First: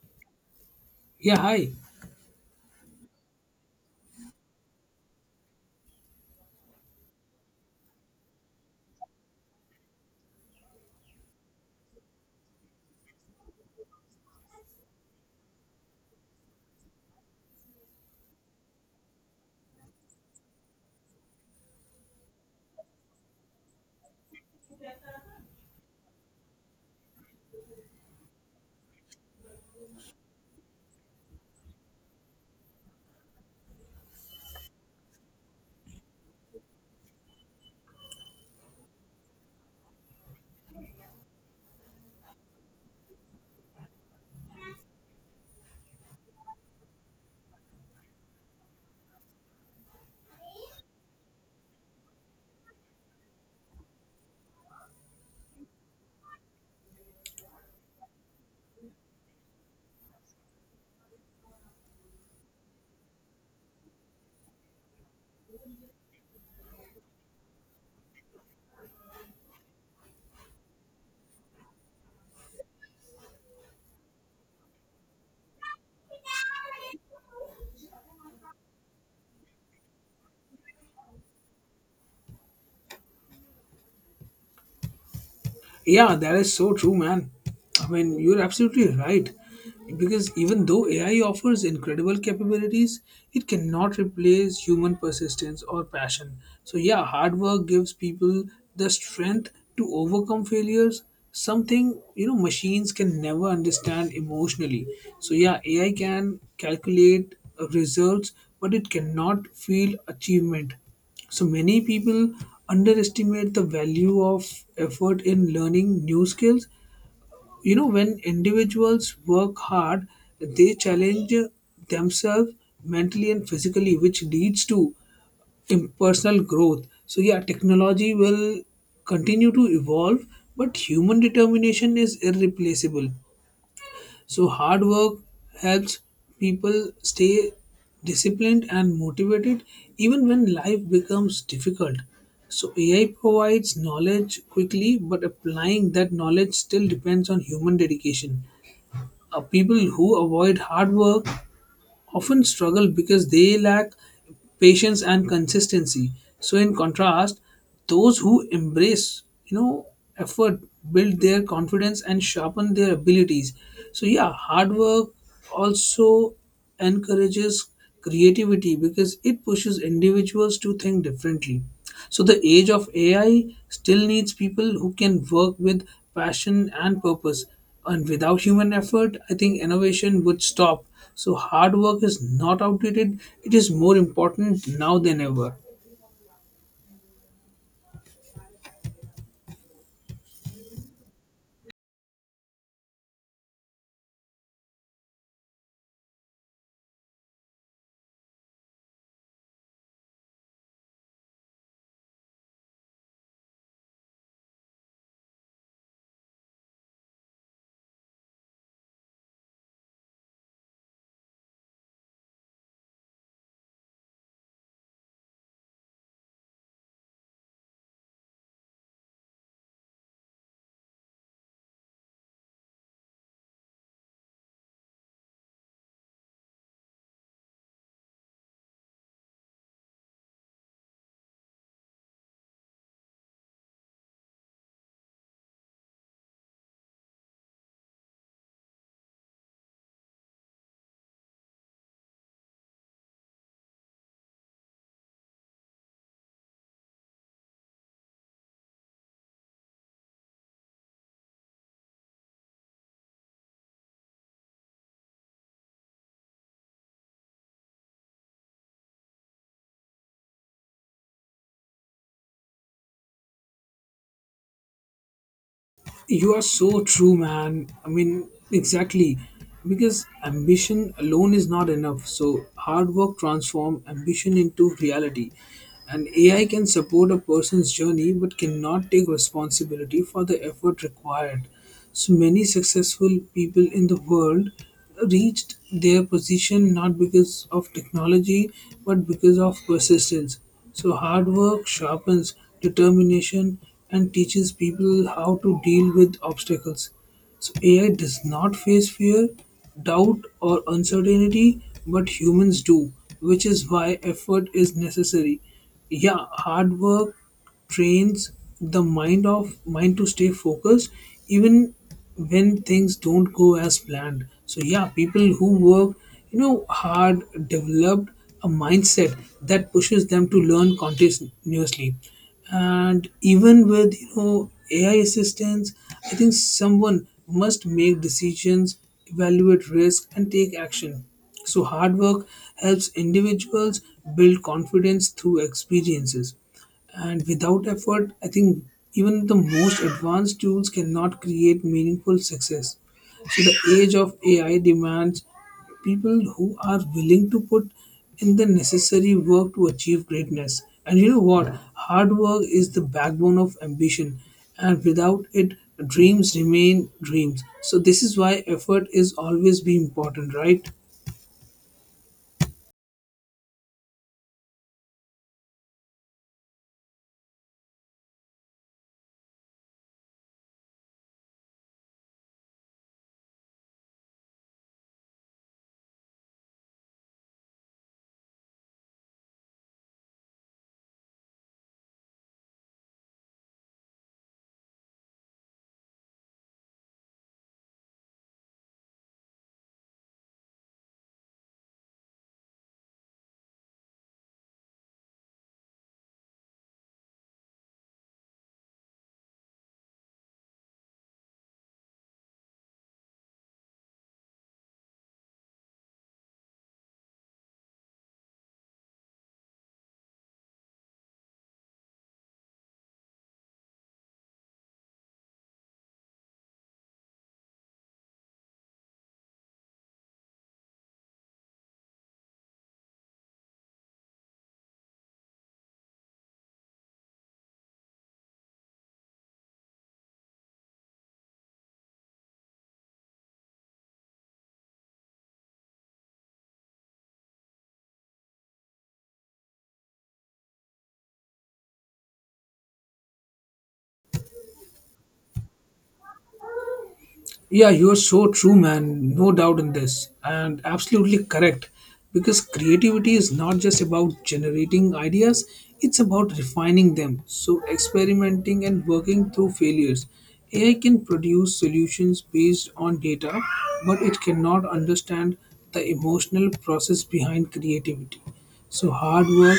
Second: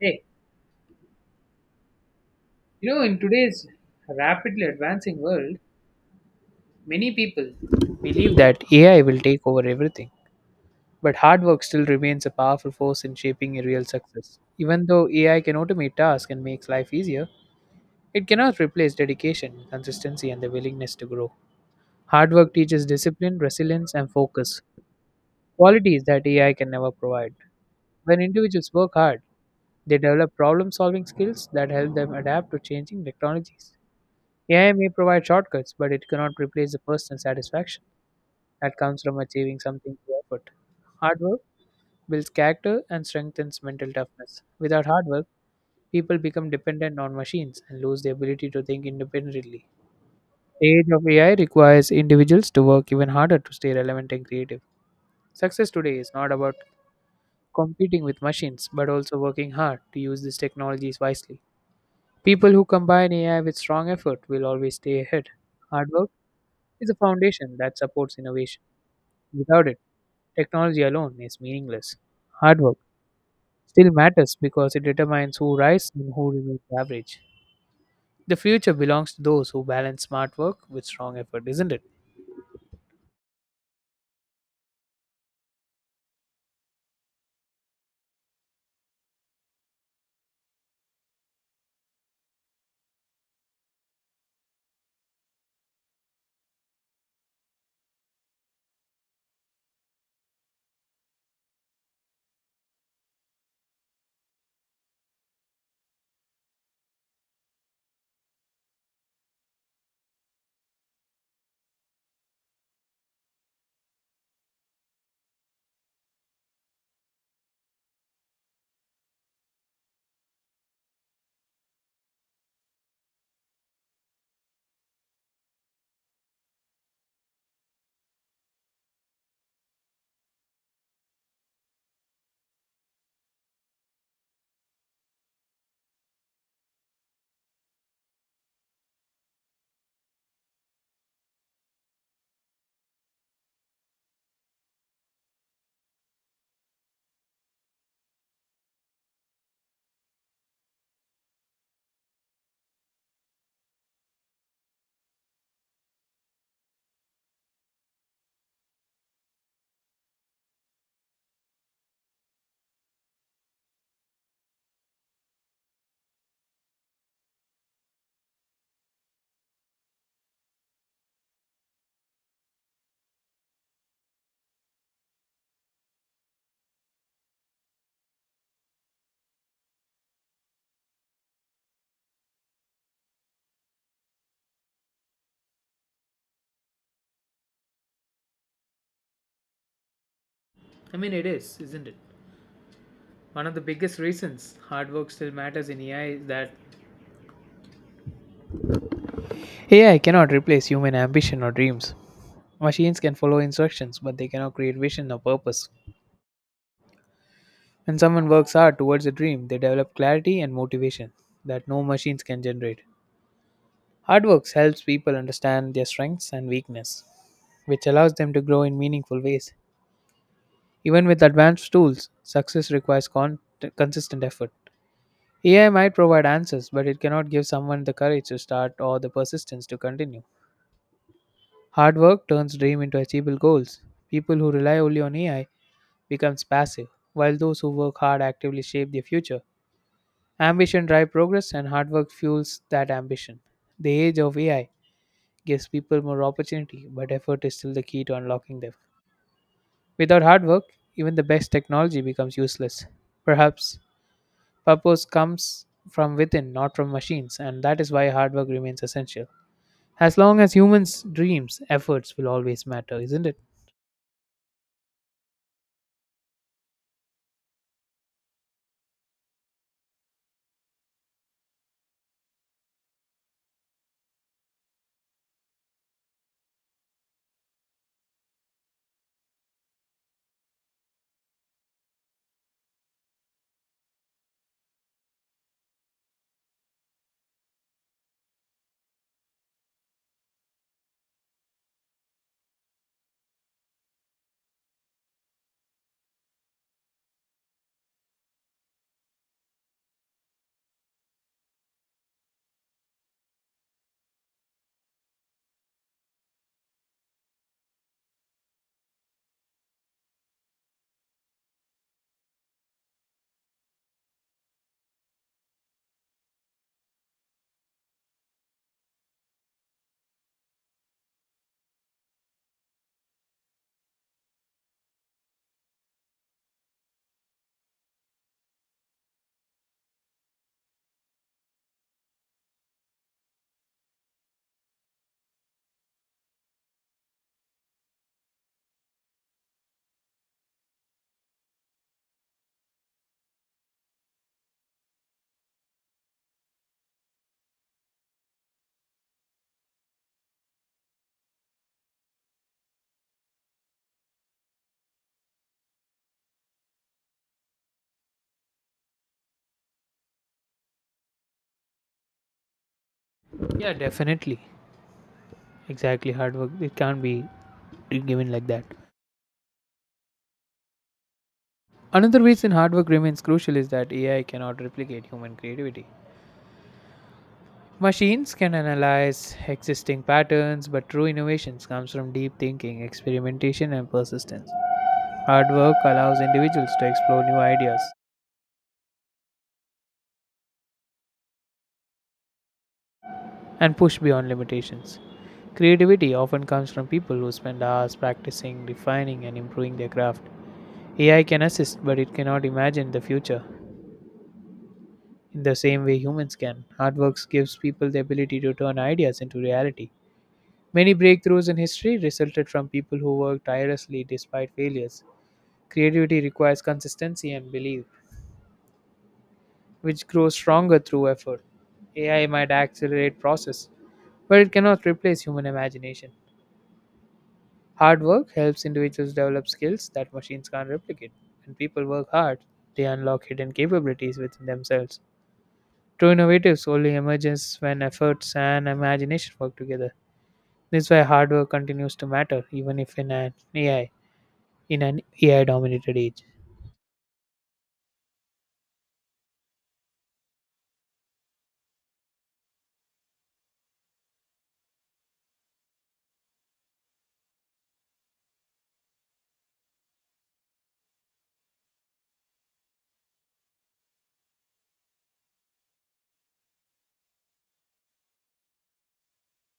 Hey, in today's rapidly advancing world, many people believe that AI will take over everything. But hard work still remains a powerful force in shaping a real success. Even though AI can automate tasks and makes life easier, it cannot replace dedication, consistency, and the willingness to grow. Hard work teaches discipline, resilience, and focus, qualities that AI can never provide. When individuals work hard, they develop problem solving skills that help them adapt to changing technologies. AI may provide shortcuts, but it cannot replace the personal satisfaction that comes from achieving something through effort. Hard work builds character and strengthens mental toughness. Without hard work, people become dependent on machines and lose the ability to think independently. The age of AI requires individuals to work even harder to stay relevant and creative. Success today is not about competing with machines, but also working hard to use these technologies wisely. People who combine AI with strong effort will always stay ahead. Hard work is a foundation that supports innovation. Without it, technology alone is meaningless. Hard work still matters because it determines who rises and who remains average. The future belongs to those who balance smart work with strong effort, isn't it? Yeah, that is so true, man. I mean, you're absolutely right. Because even though AI offers incredible capabilities, it cannot replace human persistence or passion. So, yeah, hard work gives people the strength to overcome failures, something machines can never understand emotionally. So, yeah, AI can calculate results, but it cannot feel achievement. So many people underestimate the value of effort in learning new skills. When individuals work hard, they challenge themselves mentally and physically, which leads to personal growth. So, yeah, technology will continue to evolve, but human determination is irreplaceable. So hard work helps people stay disciplined and motivated even when life becomes difficult. So AI provides knowledge quickly, but applying that knowledge still depends on human dedication. People who avoid hard work often struggle because they lack patience and consistency. So in contrast, those who embrace effort build their confidence and sharpen their abilities. So yeah, hard work also encourages creativity because it pushes individuals to think differently. So the age of AI still needs people who can work with passion and purpose. And without human effort, I think innovation would stop. So, hard work is not outdated, it is more important now than ever. I mean, it is, isn't it? One of the biggest reasons hard work still matters in AI is that AI cannot replace human ambition or dreams. Machines can follow instructions, but they cannot create vision or purpose. When someone works hard towards a dream, they develop clarity and motivation that no machines can generate. Hard work helps people understand their strengths and weakness, which allows them to grow in meaningful ways. Even with advanced tools, success requires consistent effort. AI might provide answers, but it cannot give someone the courage to start or the persistence to continue. Hard work turns dream into achievable goals. People who rely only on AI becomes passive, while those who work hard actively shape their future. Ambition drives progress and hard work fuels that ambition. The age of AI gives people more opportunity, but effort is still the key to unlocking them. Without hard work, even the best technology becomes useless. Perhaps purpose comes from within, not from machines, and that is why hard work remains essential. As long as humans' dreams, efforts will always matter, isn't it? You are so true, man. I mean, exactly. Because ambition alone is not enough. So, hard work transform ambition into reality. And AI can support a person's journey but cannot take responsibility for the effort required. So many successful people in the world reached their position not because of technology but because of persistence. So hard work sharpens determination and teaches people how to deal with obstacles. So AI does not face fear, doubt, or uncertainty, but humans do, which is why effort is necessary. Yeah, hard work trains the mind to stay focused even when things don't go as planned. So yeah, people who work hard developed a mindset that pushes them to learn continuously. And even with AI assistance, I think someone must make decisions, evaluate risk, and take action. So hard work helps individuals build confidence through experiences. And without effort, I think even the most advanced tools cannot create meaningful success. So the age of AI demands people who are willing to put in the necessary work to achieve greatness. And you know what? Hard work is the backbone of ambition, and without it, dreams remain dreams. So this is why effort is always be important, right? Yeah, definitely. Exactly, hard work. It can't be given like that. Another reason hard work remains crucial is that AI cannot replicate human creativity. Machines can analyze existing patterns, but true innovations comes from deep thinking, experimentation and persistence. Hard work allows individuals to explore new ideas and push beyond limitations. Creativity often comes from people who spend hours practicing, refining and improving their craft. AI can assist, but it cannot imagine the future in the same way humans can. Hard work gives people the ability to turn ideas into reality. Many breakthroughs in history resulted from people who worked tirelessly despite failures. Creativity requires consistency and belief, which grows stronger through effort. AI might accelerate process, but it cannot replace human imagination. Hard work helps individuals develop skills that machines can't replicate. When people work hard, they unlock hidden capabilities within themselves. True innovatives only emerges when efforts and imagination work together. This is why hard work continues to matter, even if in an AI in an AI dominated age. Yeah, you're so true, man. No doubt in this. And absolutely correct. Because creativity is not just about generating ideas, it's about refining them. So, experimenting and working through failures. AI can produce solutions based on data, but it cannot understand the emotional process behind creativity. So, hard work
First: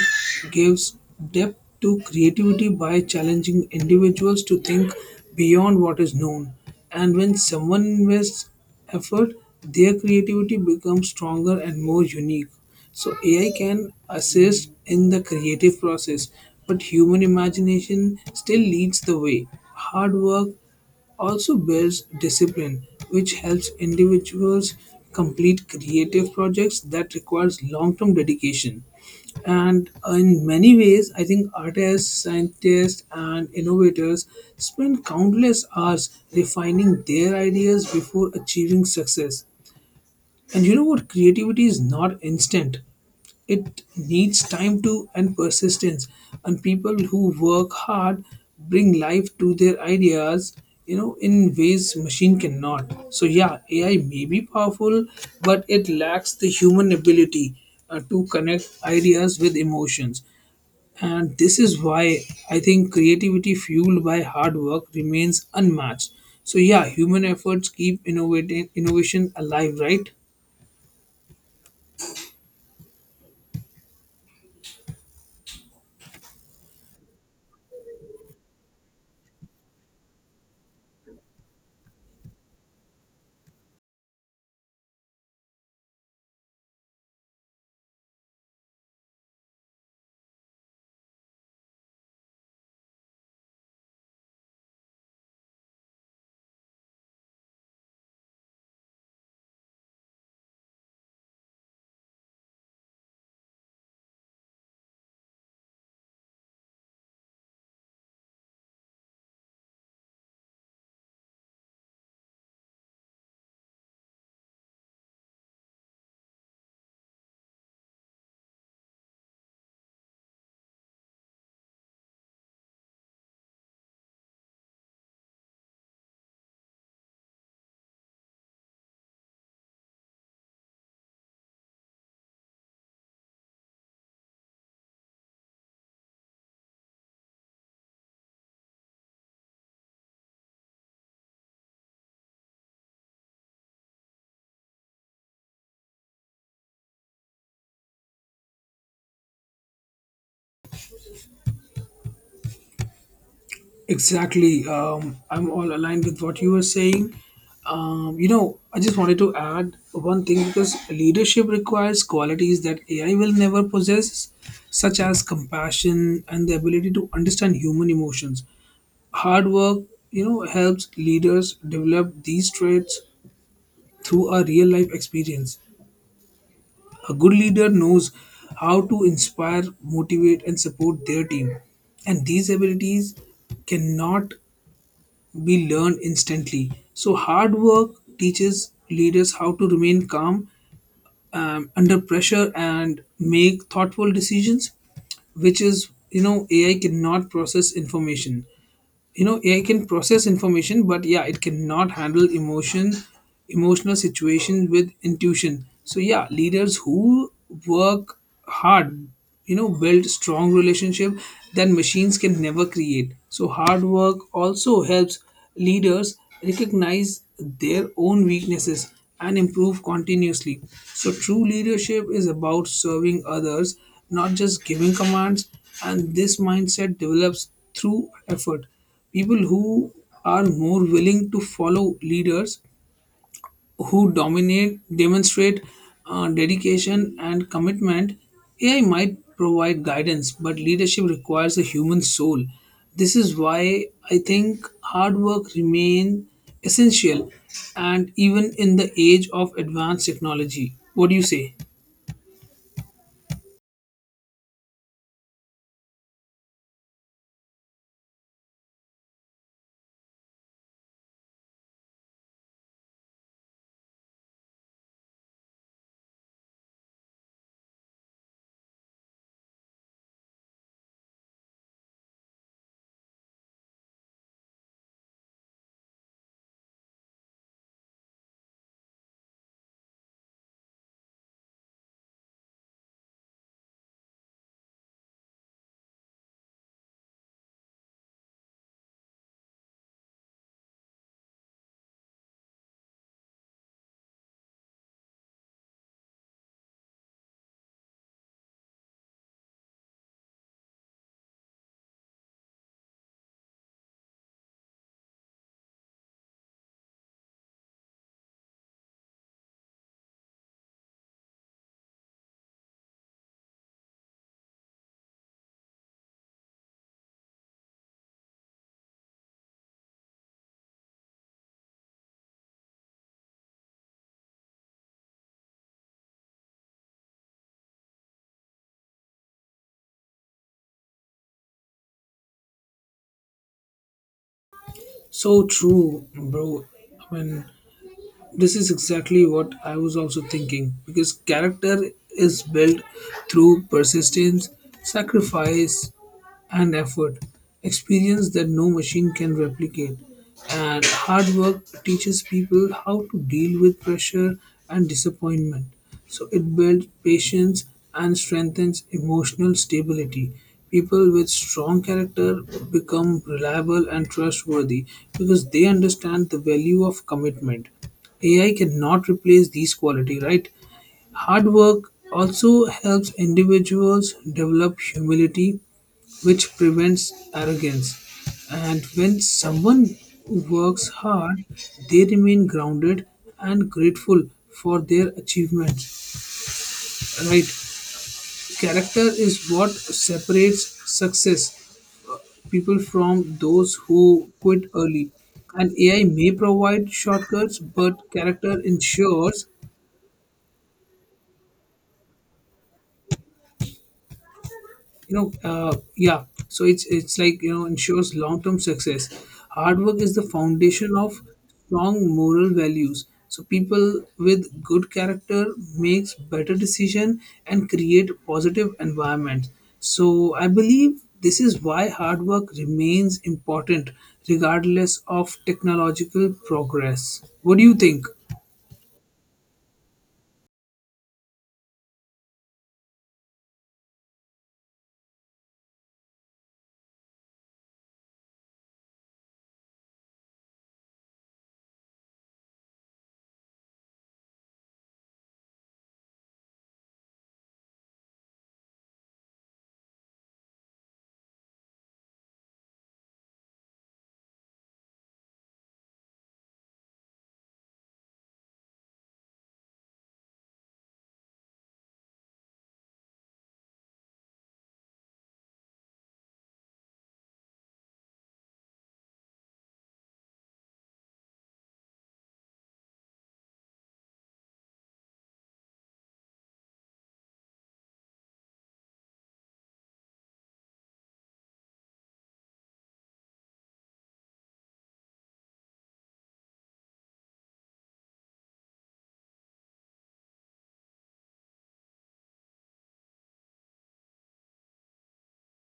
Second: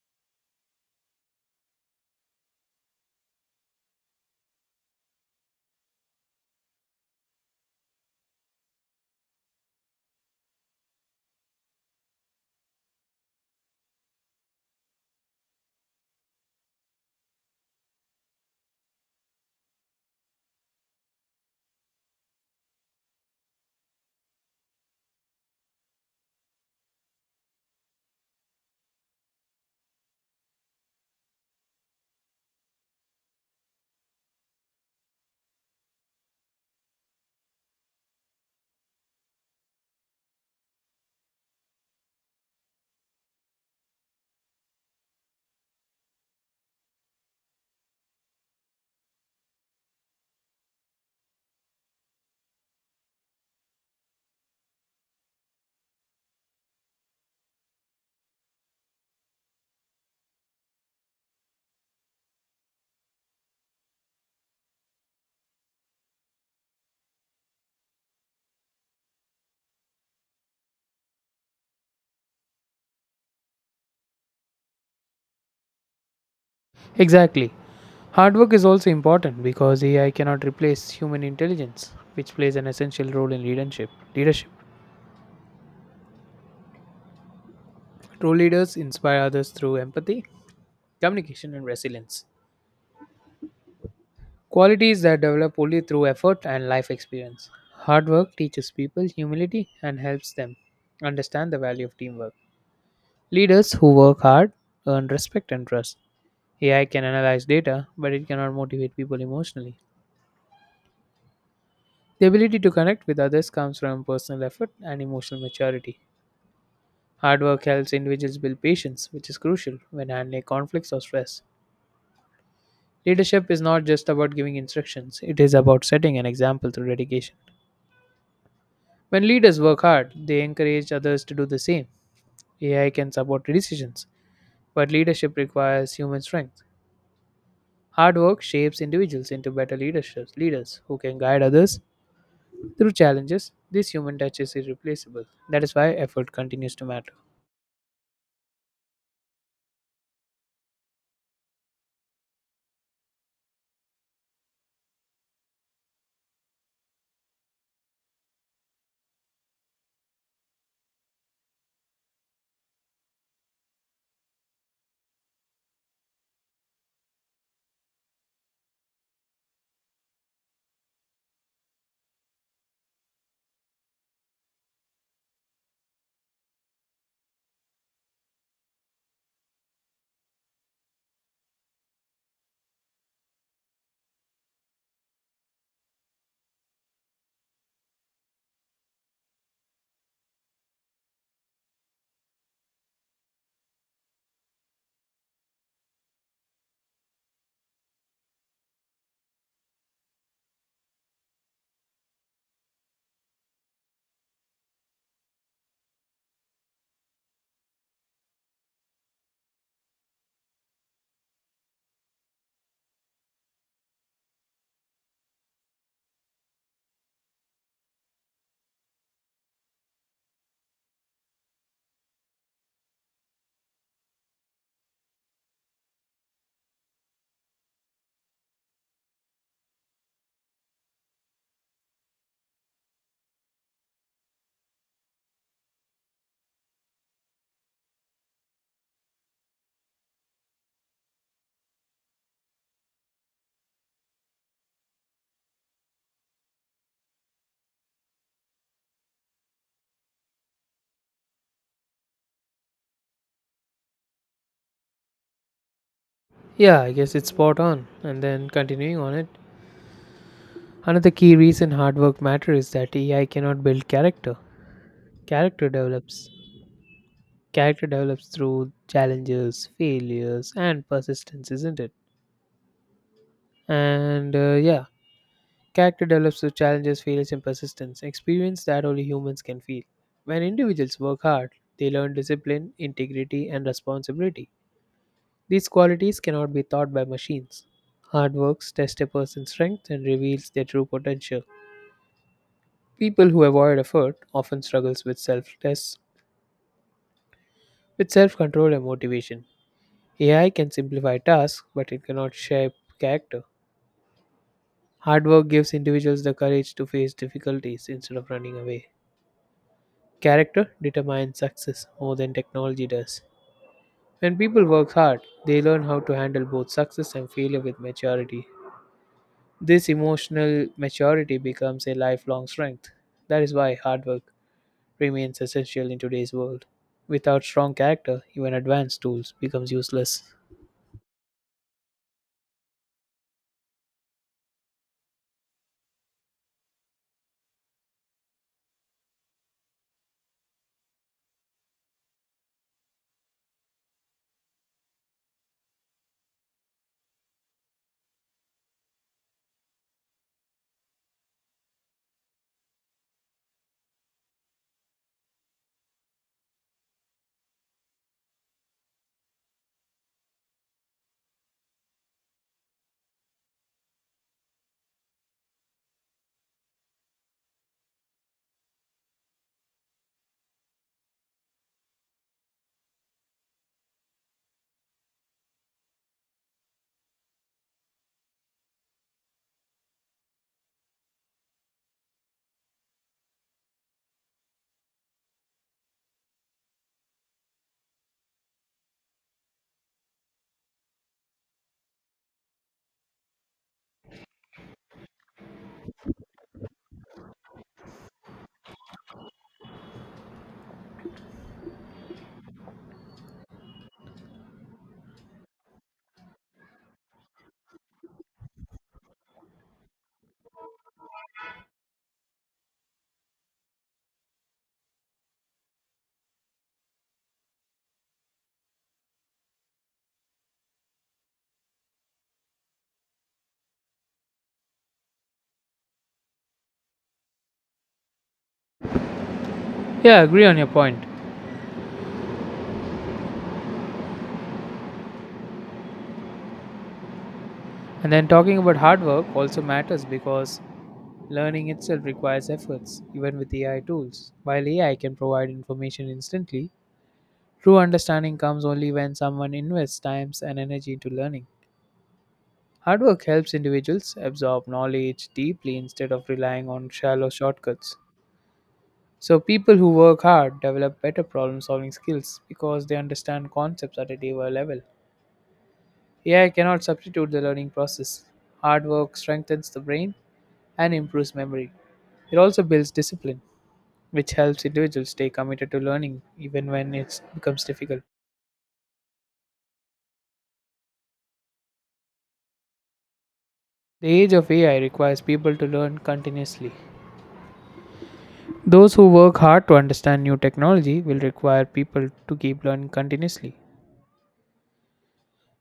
gives depth to creativity by challenging individuals to think beyond what is known. And when someone invests effort, their creativity becomes stronger and more unique. So AI can assist in the creative process, but human imagination still leads the way. Hard work also builds discipline, which helps individuals complete creative projects that requires long-term dedication. And in many ways, I think artists, scientists, and innovators spend countless hours refining their ideas before achieving success. And you know what? Creativity is not instant. It needs time to and persistence. And people who work hard bring life to their ideas, in ways machine cannot. So yeah, AI may be powerful, but it lacks the human ability to connect ideas with emotions. And this is why I think creativity fueled by hard work remains unmatched. So yeah, human efforts keep innovating innovation alive, right? Exactly. Hard work is also important because AI cannot replace human intelligence, which plays an essential role in leadership. True leaders inspire others through empathy, communication, and resilience. Qualities that develop only through effort and life experience. Hard work teaches people humility and helps them understand the value of teamwork. Leaders who work hard earn respect and trust. AI can analyze data, but it cannot motivate people emotionally. The ability to connect with others comes from personal effort and emotional maturity. Hard work helps individuals build patience, which is crucial when handling conflicts or stress. Leadership is not just about giving instructions, it is about setting an example through dedication. When leaders work hard, they encourage others to do the same. AI can support decisions, but leadership requires human strength. Hard work shapes individuals into better leaders who can guide others through challenges. This human touch is irreplaceable. That is why effort continues to matter. Exactly. I'm all aligned with what you were saying. I just wanted to add one thing because leadership requires qualities that AI will never possess, such as compassion and the ability to understand human emotions. Hard work, helps leaders develop these traits through a real life experience. A good leader knows how to inspire, motivate, and support their team, and these abilities cannot be learned instantly. So, hard work teaches leaders how to remain calm under pressure and make thoughtful decisions, which is, AI cannot process information. AI can process information, but yeah, it cannot handle emotional situations with intuition. So yeah, leaders who work hard build strong relationship that machines can never create. So hard work also helps leaders recognize their own weaknesses and improve continuously. So true leadership is about serving others, not just giving commands, and this mindset develops through effort. People who are more willing to follow leaders who dominate demonstrate dedication and commitment. AI might provide guidance, but leadership requires a human soul. This is why I think hard work remain essential, and even in the age of advanced technology, what do you say? Yeah, I guess it's spot on. And then continuing on it, another key reason hard work matters is that AI cannot build character. Character develops character develops through challenges, failures, and persistence, isn't it? And yeah, character develops through challenges, failures, and persistence. Experience that only humans can feel. When individuals work hard, they learn discipline, integrity, and responsibility. These qualities cannot be taught by machines. Hard work tests a person's strength and reveals their true potential. People who avoid effort often struggles with self-tests With self control and motivation. AI can simplify tasks, but it cannot shape character. Hard work gives individuals the courage to face difficulties instead of running away. Character determines success more than technology does. When people work hard, they learn how to handle both success and failure with maturity. This emotional maturity becomes a lifelong strength. That is why hard work remains essential in today's world. Without strong character, even advanced tools becomes useless. So true, bro. I mean, this is exactly what I was also thinking because character is built through persistence, sacrifice, and effort. Experience that no machine can replicate. And hard work teaches people how to deal with pressure and disappointment. So it builds patience and strengthens emotional stability. People with strong character become reliable and trustworthy because they understand the value of commitment. AI cannot replace these quality, right? Hard work also helps individuals develop humility, which prevents arrogance. And when someone works hard, they remain grounded and grateful for their achievements. Right? Character is what separates success people from those who quit early. And AI may provide shortcuts, but character ensures so it's like ensures long term success. Hard work is the foundation of strong moral values. So people with good character makes better decision and create positive environment. So I believe this is why hard work remains important regardless of technological progress. What do you think? Yeah, I agree on your point. And then talking about hard work also matters because learning itself requires efforts, even with AI tools. While AI can provide information instantly, true understanding comes only when someone invests time and energy into learning. Hard work helps individuals absorb knowledge deeply instead of relying on shallow shortcuts. So, people who work hard develop better problem solving skills because they understand concepts at a deeper level. AI cannot substitute the learning process. Hard work strengthens the brain and improves memory. It also builds discipline, which helps individuals stay committed to learning even when it becomes difficult. The age of AI requires people to learn continuously. Those who work hard to understand new technology will require people to keep learning continuously,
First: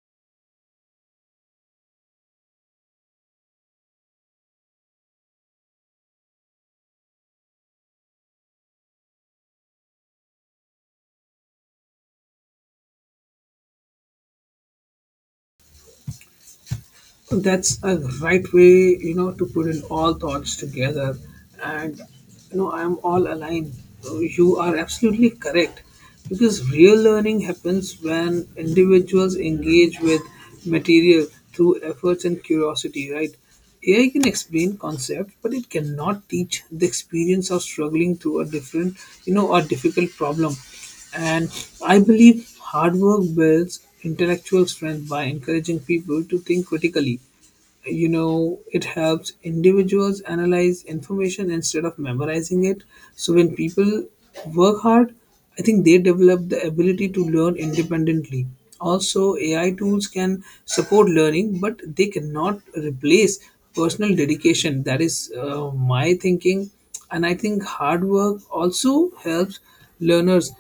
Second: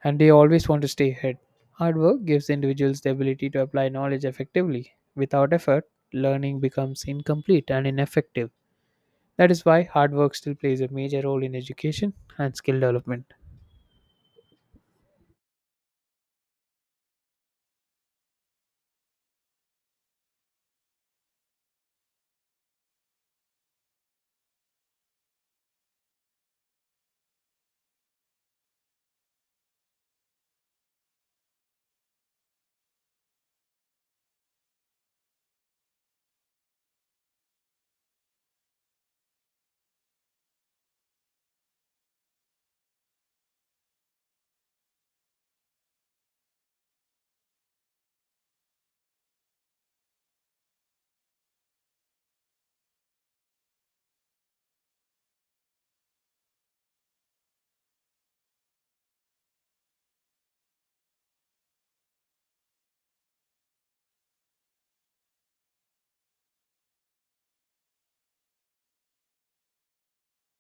and they always want to stay ahead. Hard work gives individuals the ability to apply knowledge effectively. Without effort, learning becomes incomplete and ineffective. That is why hard work still plays a major role in education and skill development. That's a right way, to put in all thoughts together. And I'm all aligned. So you are absolutely correct. Because real learning happens when individuals engage with material through efforts and curiosity, right? AI can explain concepts, but it cannot teach the experience of struggling through a different, you know, a difficult problem. And I believe hard work builds intellectual strength by encouraging people to think critically. It helps individuals analyze information instead of memorizing it. So when people work hard, I think they develop the ability to learn independently. Also, AI tools can support learning, but they cannot replace personal dedication. That is my thinking. And I think hard work also helps learners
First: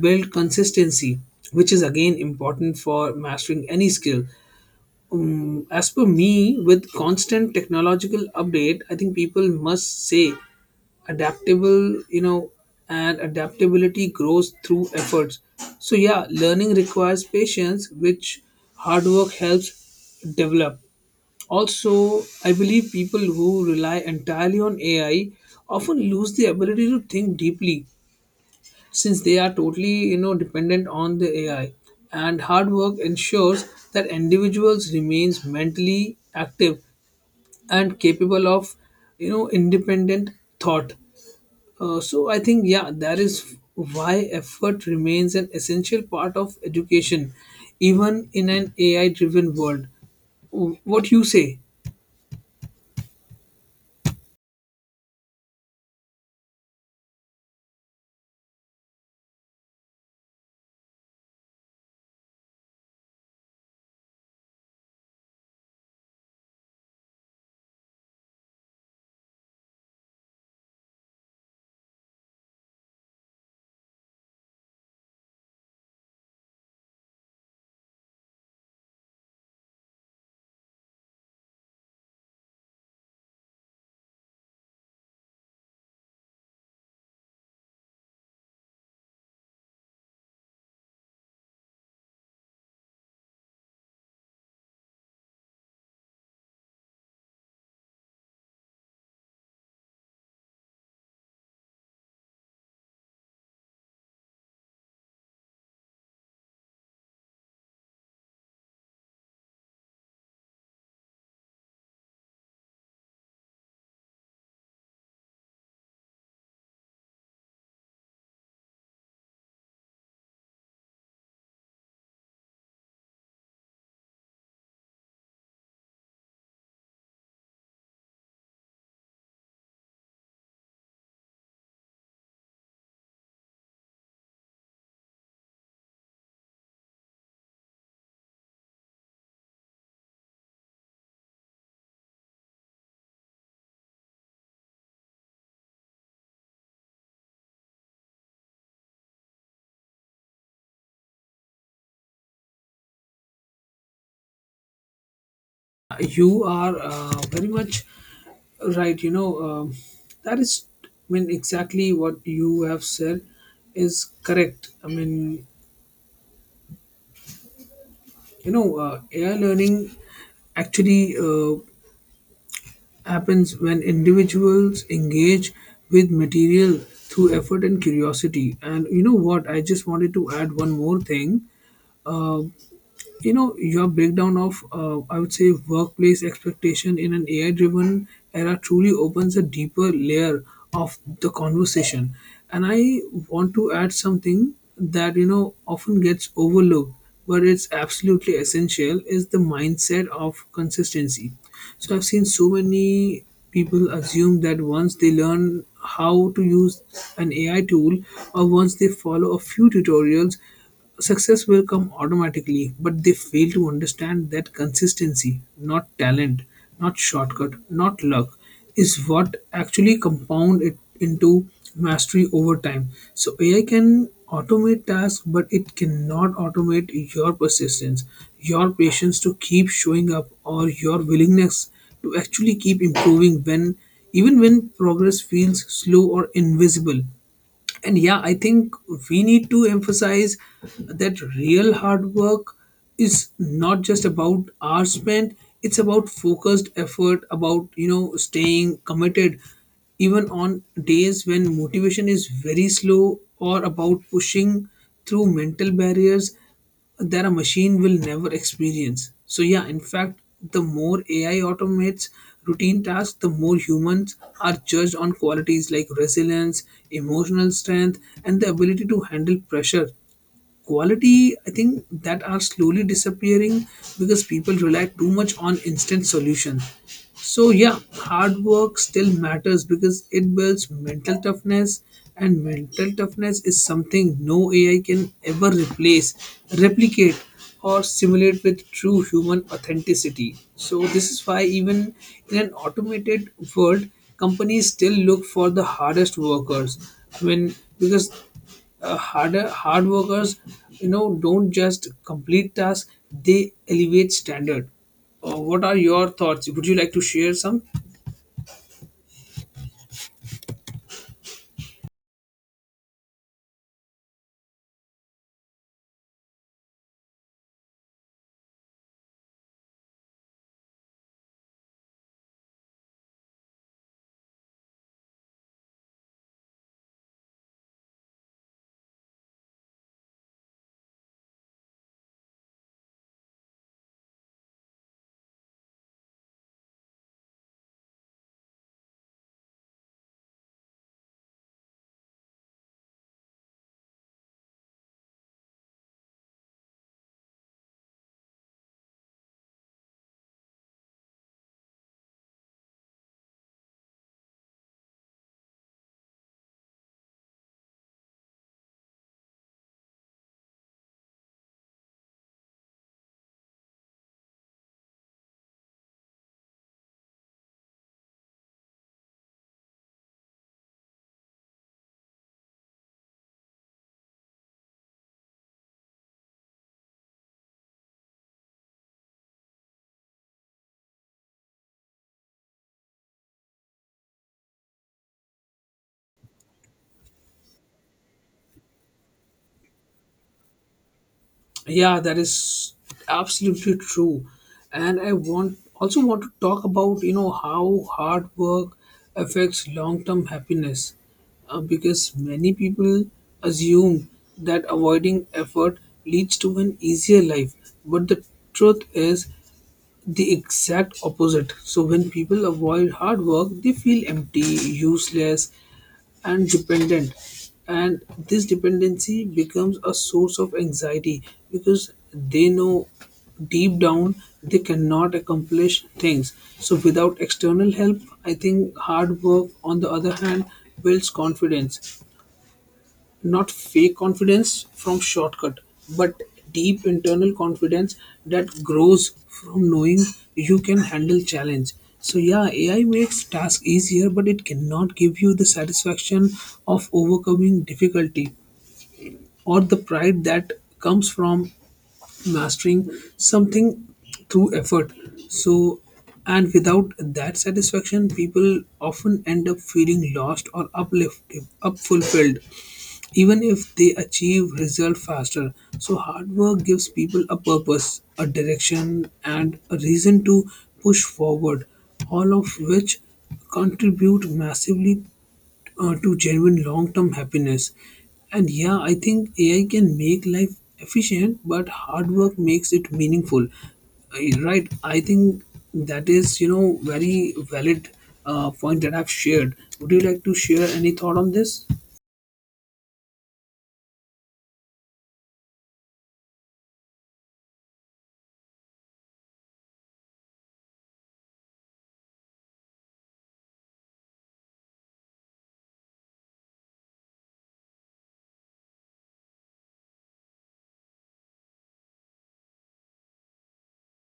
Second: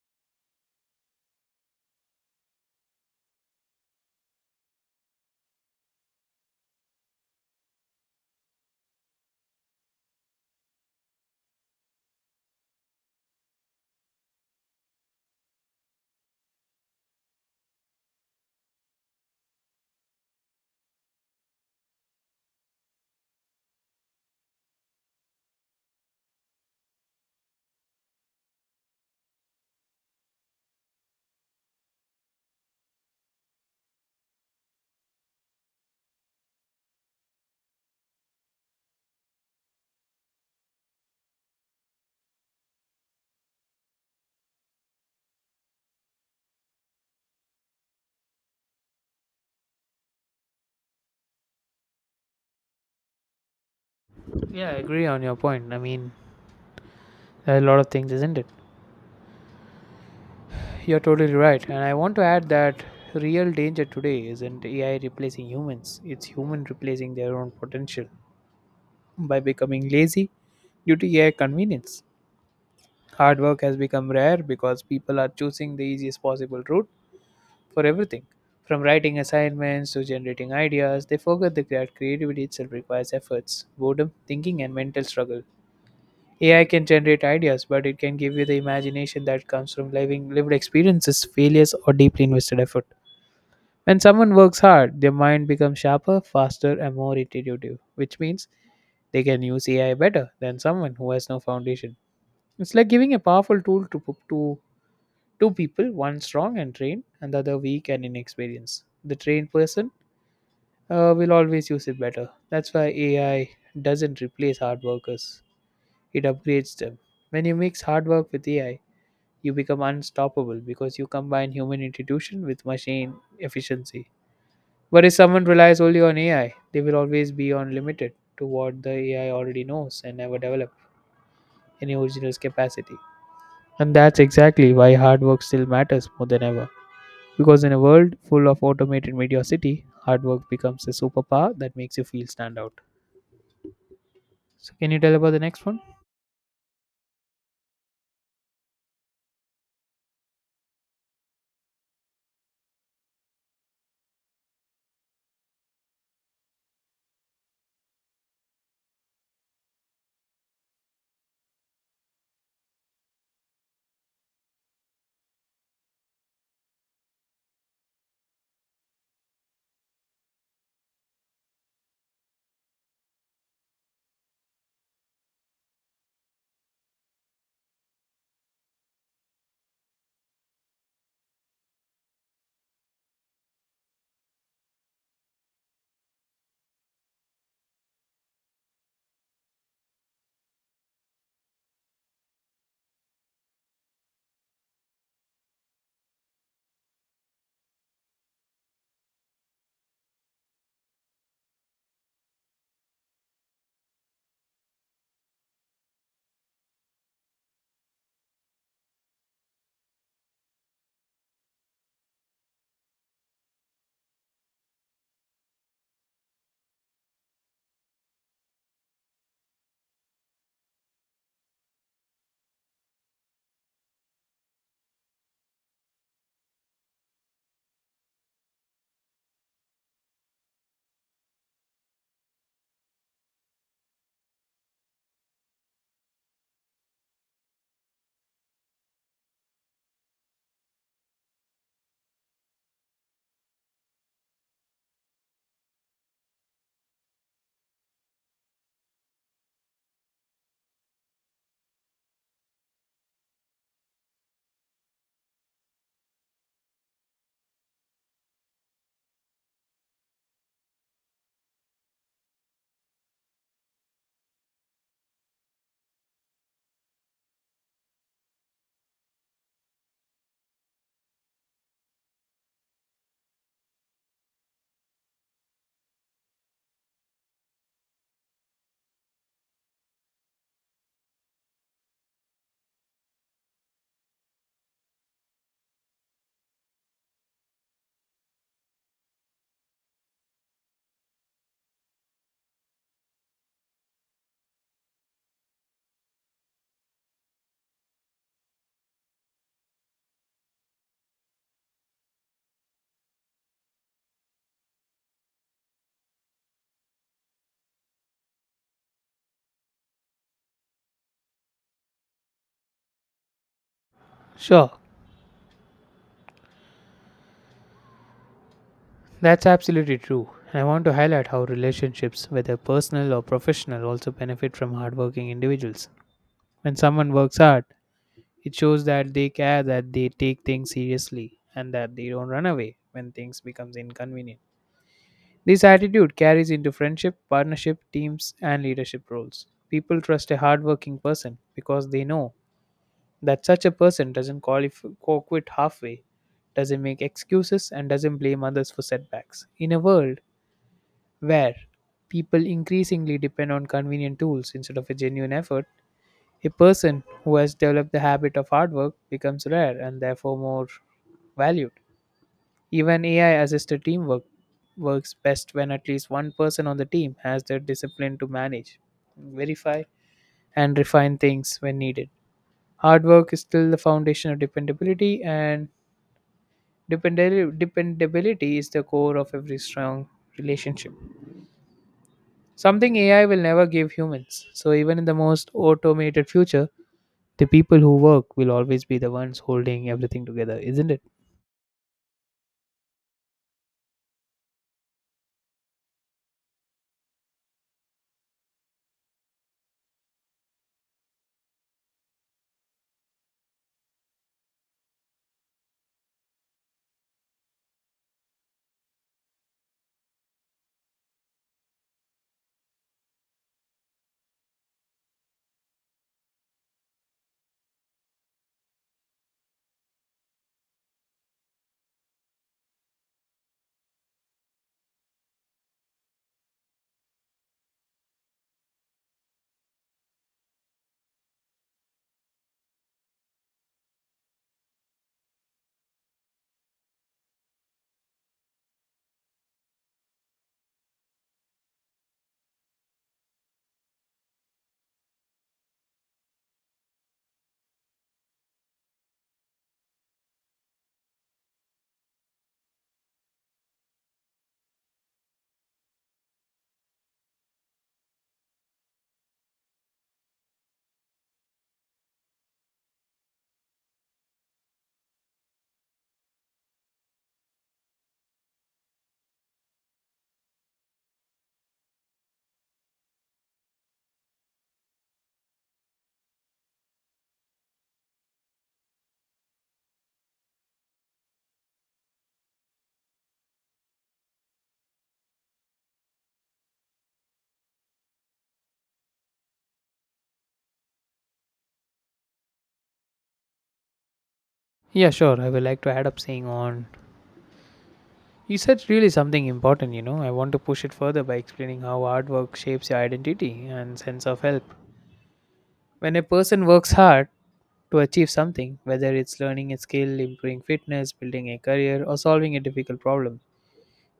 build consistency, which is again important for mastering any skill. As per me, with constant technological update, I think people must say adaptable, and adaptability grows through efforts. So yeah, learning requires patience, which hard work helps develop. Also, I believe people who rely entirely on AI often lose the ability to think deeply, since they are totally dependent on the AI. And hard work ensures that individuals remains mentally active and capable of independent thought. So I think, yeah, that is why effort remains an essential part of education, even in an AI driven world. What you say? Yeah, I agree on your point. I mean, there are a lot of things, isn't it? You're totally right. And I want to add that real danger today isn't AI replacing humans, it's human replacing their own potential by becoming lazy due to AI convenience. Hard work has become rare because people are choosing the easiest possible route for everything, from writing assignments to generating ideas. They forget that creativity itself requires efforts, boredom, thinking, and mental struggle. AI can generate ideas, but it can give you the imagination that comes from living lived experiences, failures, or deeply invested effort. When someone works hard, their mind becomes sharper, faster, and more intuitive, which means they can use AI better than someone who has no foundation. It's like giving a powerful tool to two people, one strong and trained, and the other weak and inexperienced. The trained person will always use it better. That's why AI doesn't replace hard workers, it upgrades them. When you mix hard work with AI, you become unstoppable because you combine human intuition with machine efficiency. But if someone relies only on AI, they will always be on limited to what the AI already knows and never develop any original capacity. And that's exactly why hard work still matters more than ever. Because in a world full of automated mediocrity, hard work becomes a superpower that makes you feel stand out. So, can you tell about the next one? You are very much right. That is, I mean, exactly what you have said is correct. I mean, AI learning actually happens when individuals engage with material through effort and curiosity. And you know what? I just wanted to add one more thing. Uh, your breakdown of I would say workplace expectation in an AI driven era truly opens a deeper layer of the conversation. And I want to add something that often gets overlooked, but it's absolutely essential, is the mindset of consistency. So I've seen so many people assume that once they learn how to use an AI tool, or once they follow a few tutorials, success will come automatically, but they fail to understand that consistency, not talent, not shortcut, not luck, is what actually compound it into mastery over time. So AI can automate tasks, but it cannot automate your persistence, your patience to keep showing up, or your willingness to actually keep improving when even when progress feels slow or invisible. And yeah, I think we need to emphasize that real hard work is not just about hours spent. It's about focused effort, about staying committed even on days when motivation is very slow, or about pushing through mental barriers that a machine will never experience. So, yeah, in fact, the more AI automates routine tasks, the more humans are judged on qualities like resilience, emotional strength, and the ability to handle pressure, quality I think that are slowly disappearing because people rely too much on instant solutions. So yeah, hard work still matters because it builds mental toughness, and mental toughness is something no ai can ever replace, replicate, or simulate with true human authenticity. So this is why even in an automated world, companies still look for the hardest workers. i mean because hard workers don't just complete tasks, they elevate standard. What are your thoughts? Would you like to share some? Sure, that's absolutely true. And I want to highlight how relationships, whether personal or professional, also benefit from hardworking individuals. When someone works hard, it shows that they care, that they take things seriously, and that they don't run away when things becomes inconvenient. This attitude carries into friendship, partnership, teams, and leadership roles. People trust a hardworking person because they know that such a person doesn't qualify, quit halfway, doesn't make excuses, and doesn't blame others for setbacks. In a world where people increasingly depend on convenient tools instead of a genuine effort, a person who has developed the habit of hard work becomes rare and therefore more valued. Even AI assisted teamwork works best when at least one person on the team has the discipline to manage, verify, and refine things when needed. Hard work is still the foundation of dependability, and dependability is the core of every strong relationship. Something AI will never give humans. So, even in the most automated future, the people who work will always be the ones holding everything together, isn't it? Yeah, that is absolutely true, and I want also want to talk about how hard work affects long term happiness. Because many people assume that avoiding effort leads to an easier life. But the truth is, the exact opposite. So when people avoid hard work, they feel empty, useless, and dependent. And this dependency becomes a source of anxiety because they know deep down they cannot accomplish things. So, without external help, I think hard work, on the other hand, builds confidence. Not fake confidence from shortcut, but deep internal confidence that grows from knowing you can handle challenge. So yeah, AI makes task easier, but it cannot give you the satisfaction of overcoming difficulty or the pride that comes from mastering something through effort. So, and without that satisfaction, people often end up feeling lost or uplifted up fulfilled, even if they achieve result faster. So hard work gives people a purpose, a direction, and a reason to push forward, all of which contribute massively, to genuine long-term happiness. And yeah, I think AI can make life efficient, but hard work makes it meaningful. Right? I think that is, very valid point that I've shared. Would you like to share any thought on this? Yeah, sure. I would like to add up saying on. You said really something important. I want to push it further by explaining how hard work shapes your identity and sense of help. When a person works hard, to achieve something, whether it's learning a skill, improving fitness, building a career, or solving a difficult problem.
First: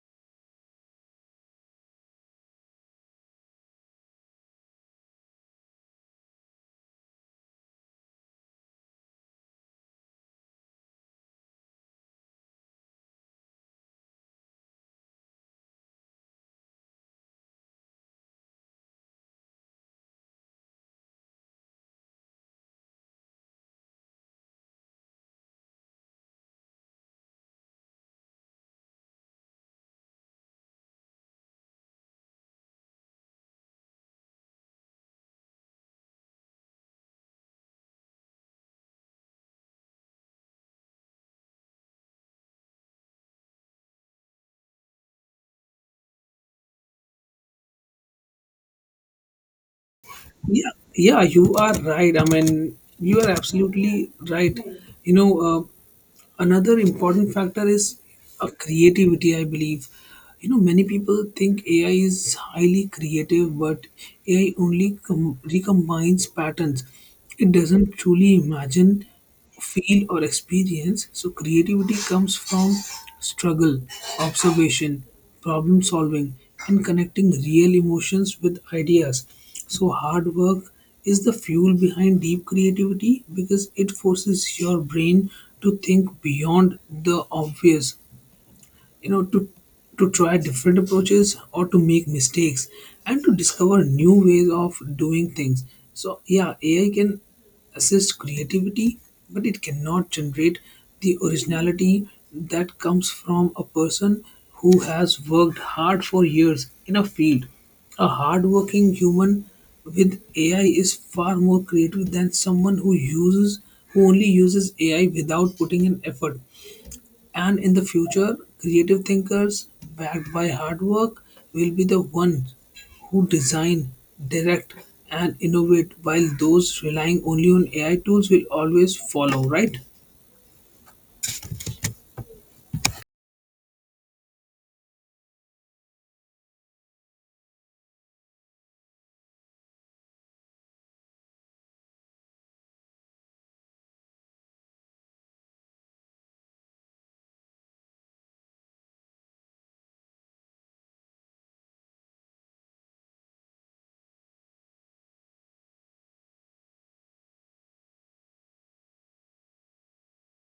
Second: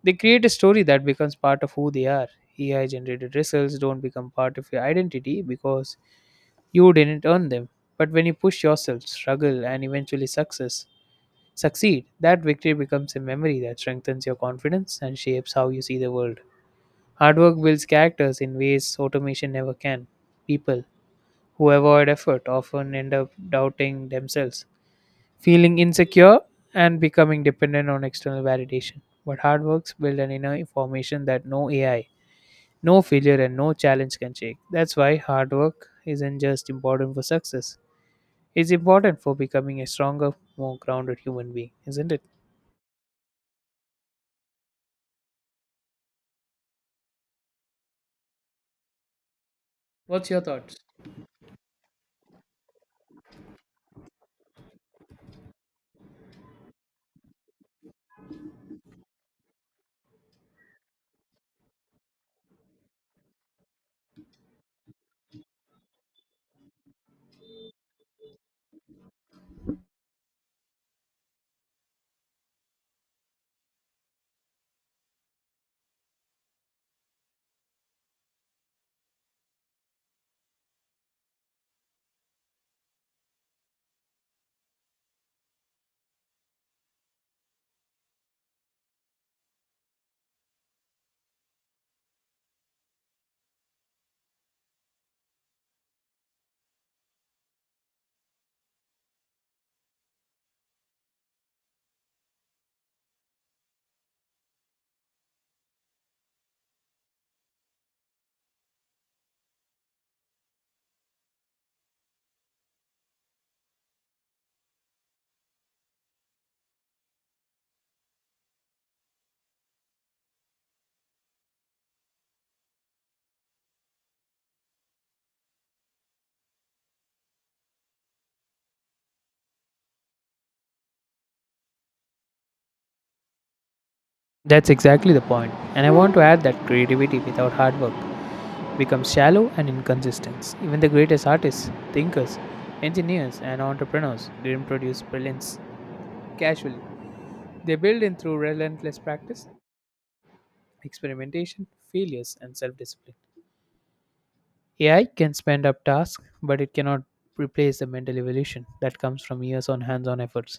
They create a story that becomes part of who they are. AI generated results don't become part of your identity because you didn't earn them. But when you push yourself, struggle, and eventually succeed, that victory becomes a memory that strengthens your confidence and shapes how you see the world. Hard work builds characters in ways automation never can. People who avoid effort often end up doubting themselves, feeling insecure, and becoming dependent on external validation. But hard works build an inner formation that no AI, no failure, and no challenge can shake. That's why hard work isn't just important for success. It's important for becoming a stronger, more grounded human being, isn't it? What's your Yeah, thoughts? yeah, you are right. I mean, you are absolutely right. You know, uh, Another important factor is creativity, I believe. You know, many people think AI is highly creative, but recombines patterns. It doesn't truly imagine, feel, or experience. So creativity comes from struggle, observation, problem solving, and connecting real emotions with ideas. So hard work is the fuel behind deep creativity because it forces your brain to think beyond the obvious, to try different approaches, or to make mistakes, and to discover new ways of doing things. So yeah, ai can assist creativity, but it cannot generate the originality that comes from a person who has worked hard for years in a field. A hardworking human with AI is far more creative than someone who only uses AI without putting in effort. And in the future, creative thinkers backed by hard work will be the ones who design, direct, and innovate, while those relying only on AI tools will always follow, right? That's exactly the point. And I want to add that creativity without hard work becomes shallow and inconsistent. Even the greatest artists, thinkers, engineers, and entrepreneurs didn't produce brilliance casually. They build in through relentless practice, experimentation, failures, and self discipline. AI can spend up tasks, but it cannot replace the mental evolution that comes from years on hands on efforts.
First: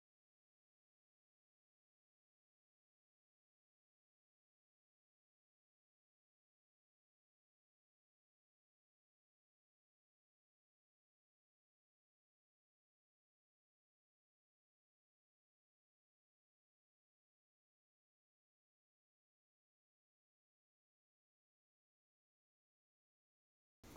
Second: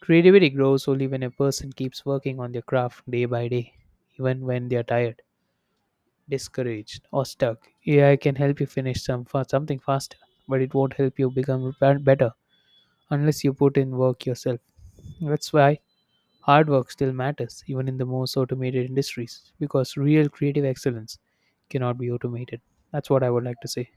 Creativity grows only when a person keeps working on their craft day by day, even when they are tired, discouraged, or stuck. AI can help you finish some something faster, but it won't help you become better unless you put in work yourself. That's why hard work still matters, even in the most automated industries, because real creative excellence cannot be automated. That's what I would like to say.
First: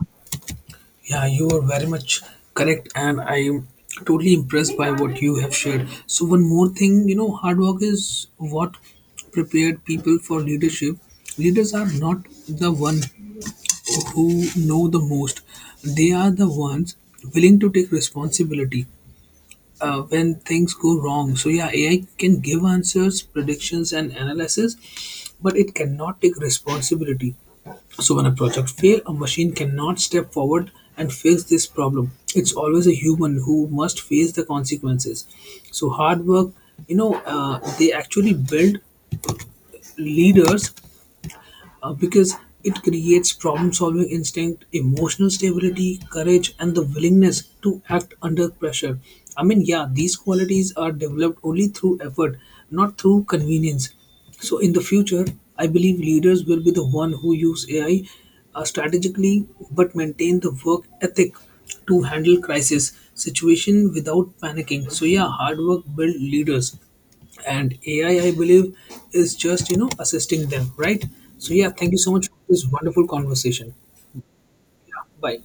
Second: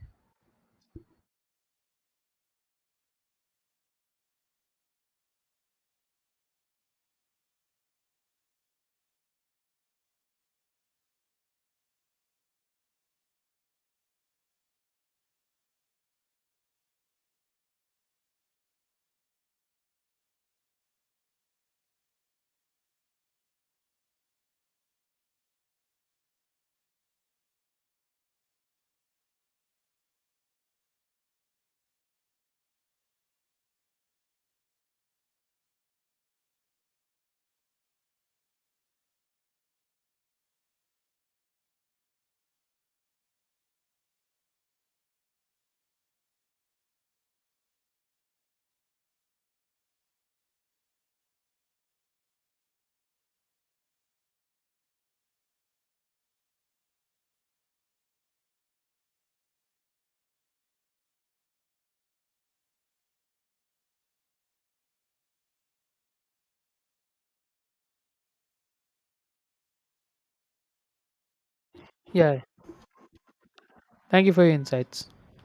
Yeah, you are very much correct, and I am totally impressed by what you have shared. So, one more thing, hard work is what prepared people for leadership. Leaders are not the one who know the most, they are the ones willing to take responsibility when things go wrong. So yeah, ai can give answers, predictions, and analysis, but it cannot take responsibility. So when a project fails, a machine cannot step forward and fix this problem. It's always a human who must face the consequences. So hard work, they actually build leaders, because it creates problem solving instinct, emotional stability, courage, and the willingness to act under pressure. I mean, yeah, these qualities are developed only through effort, not through convenience. So, in the future, I believe leaders will be the one who use AI strategically, but maintain the work ethic to handle crisis situation without panicking. So yeah, hard work build leaders, and AI, I believe, is just assisting them, right? So yeah, thank you so much for Yeah, this wonderful conversation. thank you for your insights. Bye.